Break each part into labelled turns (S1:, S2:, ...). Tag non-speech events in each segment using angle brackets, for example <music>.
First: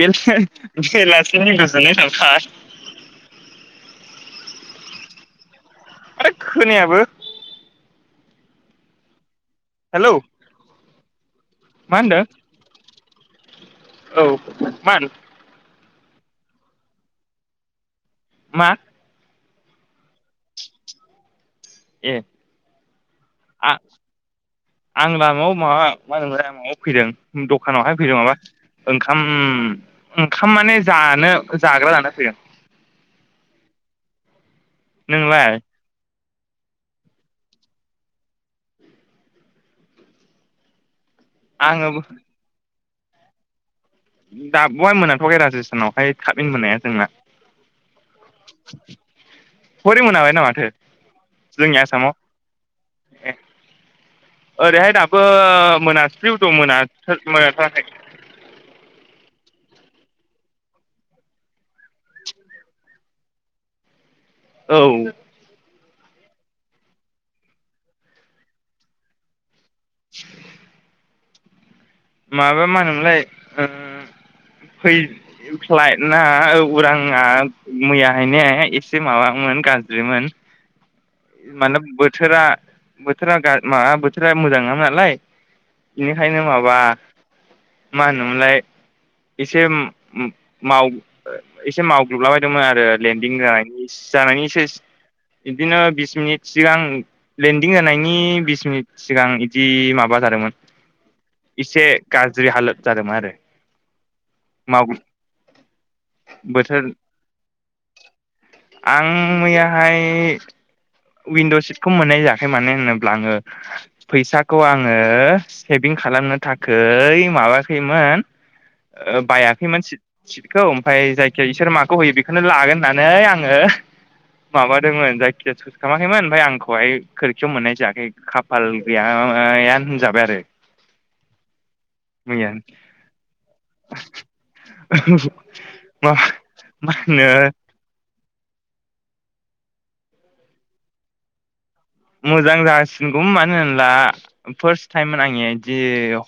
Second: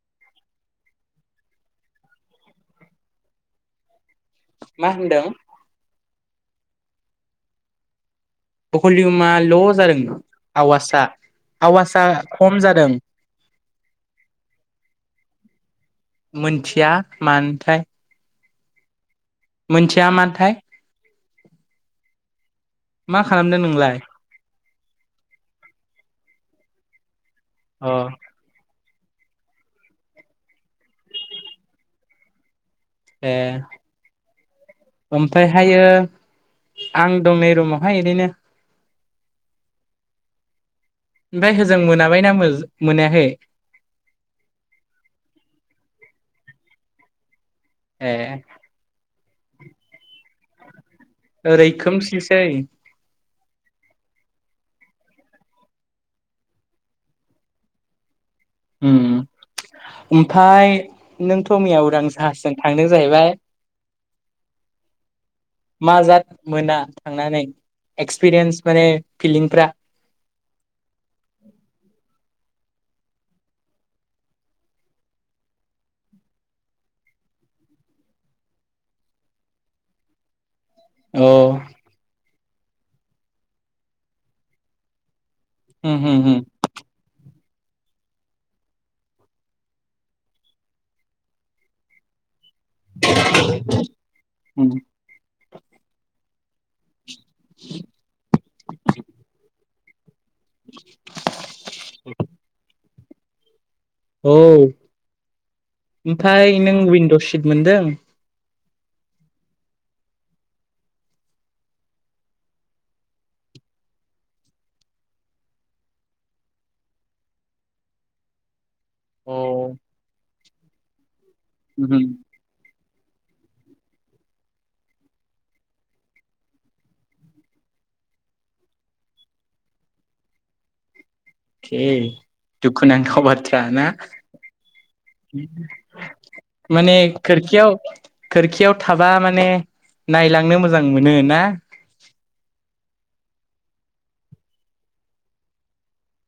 S1: बे बेलासिनि गोजोननाय थाबाय
S2: मा होनदों
S1: आरे खोनायाबो
S2: <unintelligible> ल'
S1: हेलौ
S2: जादों आवासआ
S1: मा
S2: आवासआ
S1: होनदों
S2: खम जादों
S1: औ मान
S2: मिथिया मानोथाय
S1: मा
S2: मोनथिया माथाय
S1: ए
S2: मा खालामदों
S1: आ-
S2: नोंलाय
S1: आं लामायाव मा मा होन मायाव फैदों
S2: अ
S1: दखानावहाय फैदों नाबा ओंखाम ओम ओंखाम माने जानो जाग्रा लाना फैगोन
S2: ए
S1: नोंलाय
S2: ओमफ्रायहायो आं दं नै रुमावहाय एरदिनो ओमफ्राय होजों
S1: आङो
S2: मोनाबायना मोनहायाखै
S1: <unintelligible>
S2: ए
S1: हरै मोनाबायना माथो
S2: ओरै
S1: जोंनि आसामाव
S2: खोमसिसै
S1: ए ओरैहाय दाबो मोनासि दं मोनाथाराखै
S2: ओमफ्राय नोंथ मैया उरां जाहाजजों थांदों जाहैबाय
S1: औ
S2: मा जा मोना थांनानै एक्सपिरियेन्स माने फिलिंफ्रा
S1: <inaudible>
S2: <inaudible>
S1: माबा मा होनोमोनलाय फै फ्लाइटना उराङा मैयाहाय ने एसे माबामोन गाज्रिमोन
S2: अ
S1: माने बोथोरा बोथोरा माबा बोथोरा मोजां नङामोन नालाय
S2: उम उम
S1: बेनिखायनो माबा मा होनोमोनलाय एसे माव एसे मावग्रोबलाबाय लेण्डिं जानायनि एसे
S2: उम
S1: बिदिनो बिस मिनिट सिगां लेन्दिं होनायनि बिस मिनिट सिगां बिदि माबा जादोंमोन एसे गाज्रि हालोद जादोंमोन आरो
S2: औ
S1: माव
S2: ओमफ्राय नों
S1: बोथोर
S2: विन्द' सिट मोनदों
S1: आं मैयाहाय विन्द' सिटखौ मोननाय जायाखै मानो होनोब्ला आङो फैसाखौ आङो सेभिं खालामनो थाखै माबायाखैमोन
S2: अ
S1: बायाखैमोन सिटखौ ओमफ्राय जाय इसोर मा होयो
S2: अके
S1: बेखौनो लागोन आङो माबादोंमोन जायखिजाया खालामाखैमोन ओमफ्राय आंखौहाय खोरोखियाव मोननाय जायाखै खाफाल गैया होनजाबाय आरो
S2: दे
S1: मैया
S2: दुखुनांथाव बाथ्रा ना
S1: मा मा
S2: माने
S1: होनो
S2: खोरखियाव खोरखियाव थाबा माने नायलांनो मोजां मोनो ना
S1: मोजां जासिनगौ मानो होन्ला फार्स्ट टाइममोन आंनिया बिदि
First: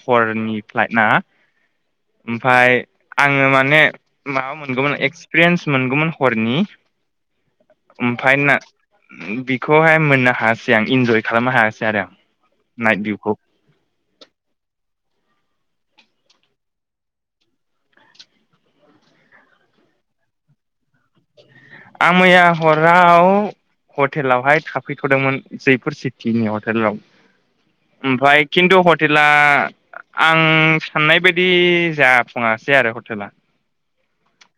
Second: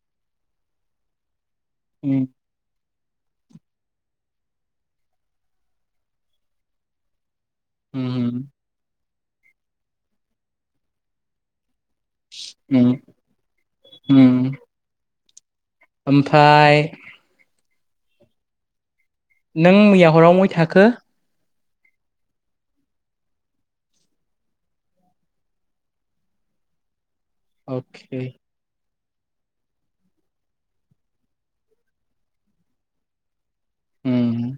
S1: हरनि फ्लाइट ना
S2: उम
S1: ओमफ्राय आङो माने माबा मोनगौमोन एक्सपिरियेन्स मोनगौमोन हरनि
S2: उम
S1: ओमफ्रायना बिखौहाय मोननो हायासै आं इन्जय खालामनो हायासै आरो आं
S2: उम
S1: नाइट भिउखौ
S2: हम ओमफाय नों मैया हराव महाय थाखो
S1: आं मैया हराव हटेलावहाय थाफैथ'दोंमोन जैफोर सिटिनि हटेलाव
S2: अके
S1: ओमफ्राय खिन्थु हटेला आं साननाय बायदि जाफुङासै आरो हटेला
S2: हम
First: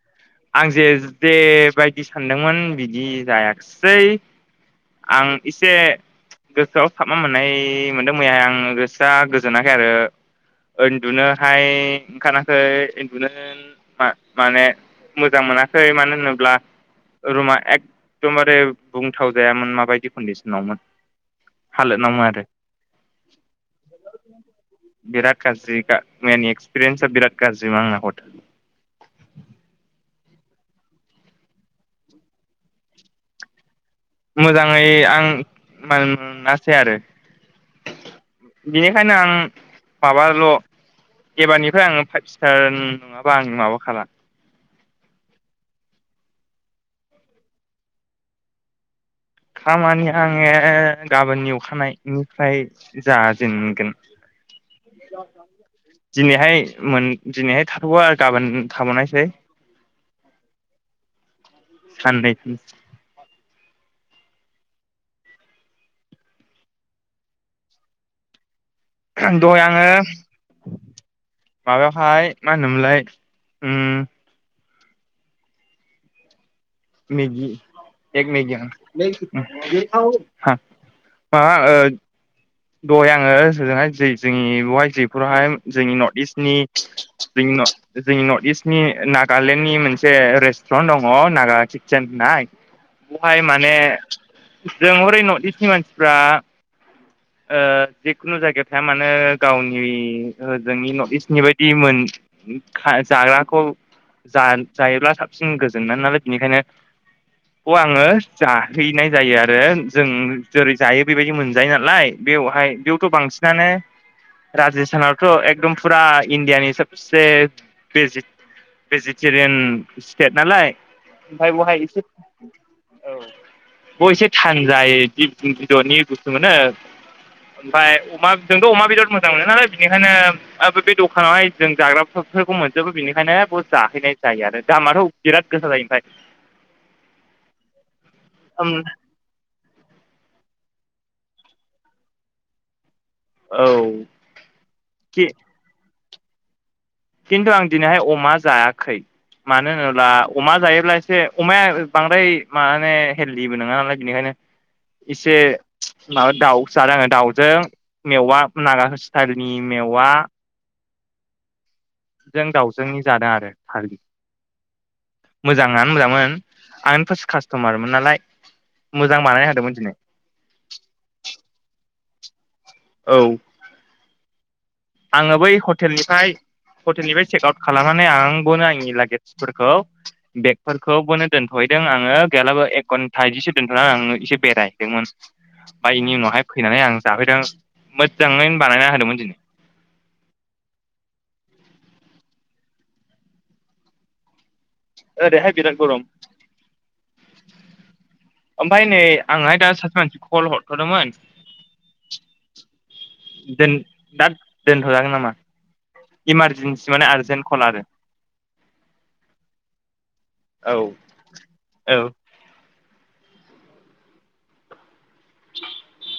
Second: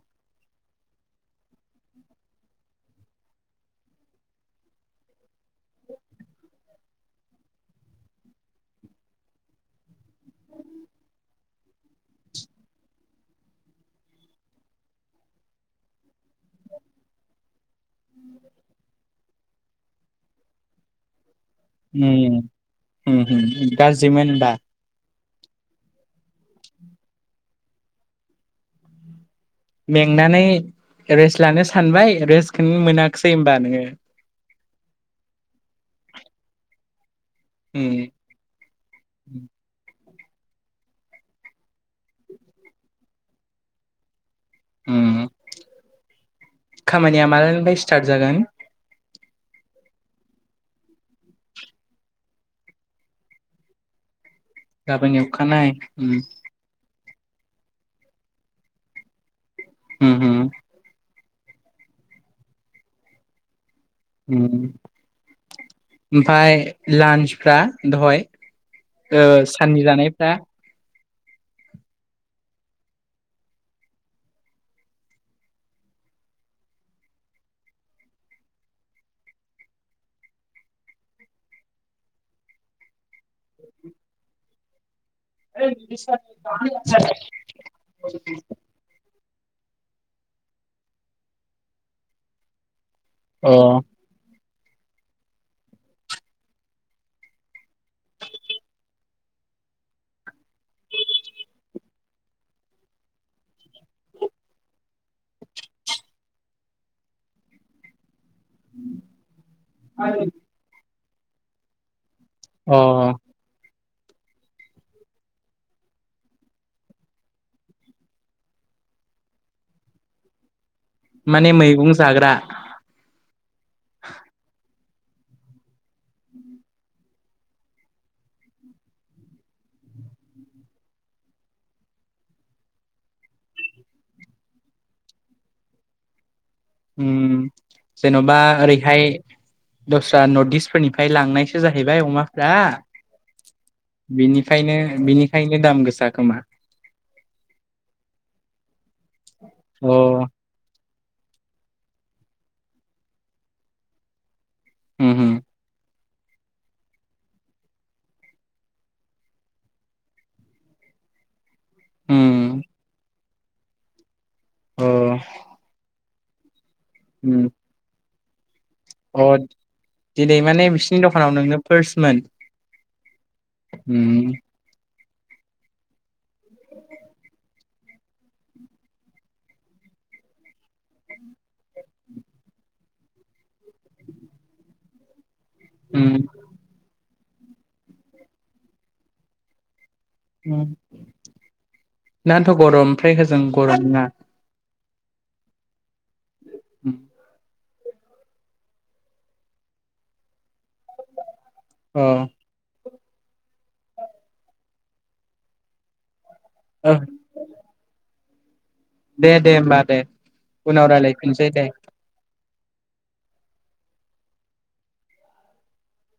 S1: आं जे जे बायदि सानदोंमोन बिदि जायाखिसै आं एसे गोसोआव साबना मोननाय मोनदों मैयाहाय आं गोसोआ गोजोनाखै आरो उन्दुनोहाय ओंखाराखै उन्दुनो माने मोजां मोनाखै मानो होनोब्ला रुमा एक एकदमबारे बुंथावा जायामोन माबायदि कन्डिसनावमोन हालोदावमोन आरो
S2: हम हम हम गाज्रिमोन होमबा
S1: बिराद गाज्रि मैयानि एक्सपिरियेन्सा बिराद गाज्रिमोन आंना हटेल
S2: थांनानै रेस्ट लानो सानबाय रेस्टखौनो मोनाखिसै होमबा नोङो
S1: मोजाङै आं मोनासै आरो
S2: उम
S1: बेनिखायनो आं माबाल' एबारनिफ्राय आङो फाइभ स्टार नङाबा आं माबा खाला
S2: खामानिया मालानिफ्राय स्टार्ट जागोन
S1: खामानिया आङो गाबोननि अखानायनायनिफ्राय जाजेनगोन
S2: गाबोन एवखानाय उम
S1: दिनैहाय मोन दिनैहाय थाथ'बा आरो गाबोन थाबावनायसै
S2: हम हम
S1: साननै
S2: ओमफाय लान्सफ्रा दहाय
S1: दहाय
S2: साननि
S1: आङो
S2: जानायफ्रा
S1: माबायावहाय मा होनोमोनलाय मेगि एक मेगि आं मा दहाय आङो होजोंहाय जोंनि बेहाय फोरावहाय जोंनि नर्थ इस्टनि जोंनि नर्थ इस्टनि नागालेण्डनि मोनसे रेस्टुरेन्ट दङ नागा कितचेन होननाय बेहाय
S2: अ
S1: माने जों हरै नर्थ इस्टनि मानसिफ्रा जिखुनु जायगायाव थाया मानोे गावनि जोंनि नर्थ इस्टनि बायदि मोन जाग्राखौ जायोब्ला साबसिन गोजोन नो नालाय बेनिखायनो आङो जाहैनाय जायो आरो जों जेरै जायो बेबायदि मोनजायो नालाय बेवहाय
S2: अ
S1: बेयावथ' बांसिनानो राजस्थानावथ' एकदम फुरा इण्डियानि सबसे भेजिटेरियान स्टेट नालाय ओमफ्राय
S2: माने
S1: बहाय
S2: मैगं
S1: एसे
S2: जाग्रा
S1: औ बे एसे थाङो जाय <unintelligible> मोनो ओमफ्राय अमा जोंथ' अमा बिराद मोजां मोनो नालाय बिनिखायनो बे दखानावहाय जों जाग्राफोरखौ मोनजोबो बेनिखायनो बाव जाहैनाय जायो आरो दामाथ' बिराद गोसा जायो ओमफ्राय
S2: जेन'बा
S1: ओमफ्राय
S2: ओरैहाय दस्रा नर्थ इस्टफोरनिफ्राय लांनायसो जाहैबाय अमाफ्रा
S1: औ
S2: बिनिफायनो बिनिखायनो दाम गोसा खोमा
S1: किन्थु हाय दिनै आं अमा जायाखै। मानो
S2: अ
S1: होनोब्ला अमा जायोब्ला एसे अमाया बांद्राय माने हेलदिबो नङा नालाय बेनिखायनो
S2: उम
S1: इसे
S2: उम
S1: माबा दाउ जादों आङो दाउजों मेवा नागा स्टाइलनि मेवा जों
S2: उम
S1: दाउजोंनि जादों आरो
S2: अ
S1: <inaudible> मोजाङानो मोजांमोन। आंनो फार्स्ट
S2: उम
S1: कासट'मारमोन नालाय मोजां
S2: अ
S1: बानायना होदोंमोन
S2: दिनै माने बिसिनि दखानाव नोंनो पार्समोन
S1: औ
S2: उम
S1: आङो बै हटेलनिफ्राय हटेलनिफ्राय चेक आउट खालामनानै आंबोनो आंनि लागेजफोरखौ बेगफोरखौबोनो दोनथ'हैदों आङो गैयालाबो एक घन्टा इदिसो दोन्थ'नानै आङो एसे बेरायहैदोंमोन। ओमफ्राय बेनि
S2: उम
S1: उनावहाय फैनानै आं जाफैदों मोजाङैनो बानायना होदोंमोन दिनै
S2: दाथ' गरम ओमफ्राय होजों गरम नङा
S1: ओरैहाय बिराद गरम
S2: उम
S1: ओमफ्राय नै आंहाय दा सासे मानसिखौ कल हरथ'दोंमोन।
S2: औ
S1: दोन दा दोनथ' जागोन नामा? इमारजेन्सि
S2: औ
S1: माने आर्जेन्ट कल आरो
S2: दे दे होमबा दे
S1: औ
S2: उनाव रायलायफिनसै दे
S1: औ <inaudible>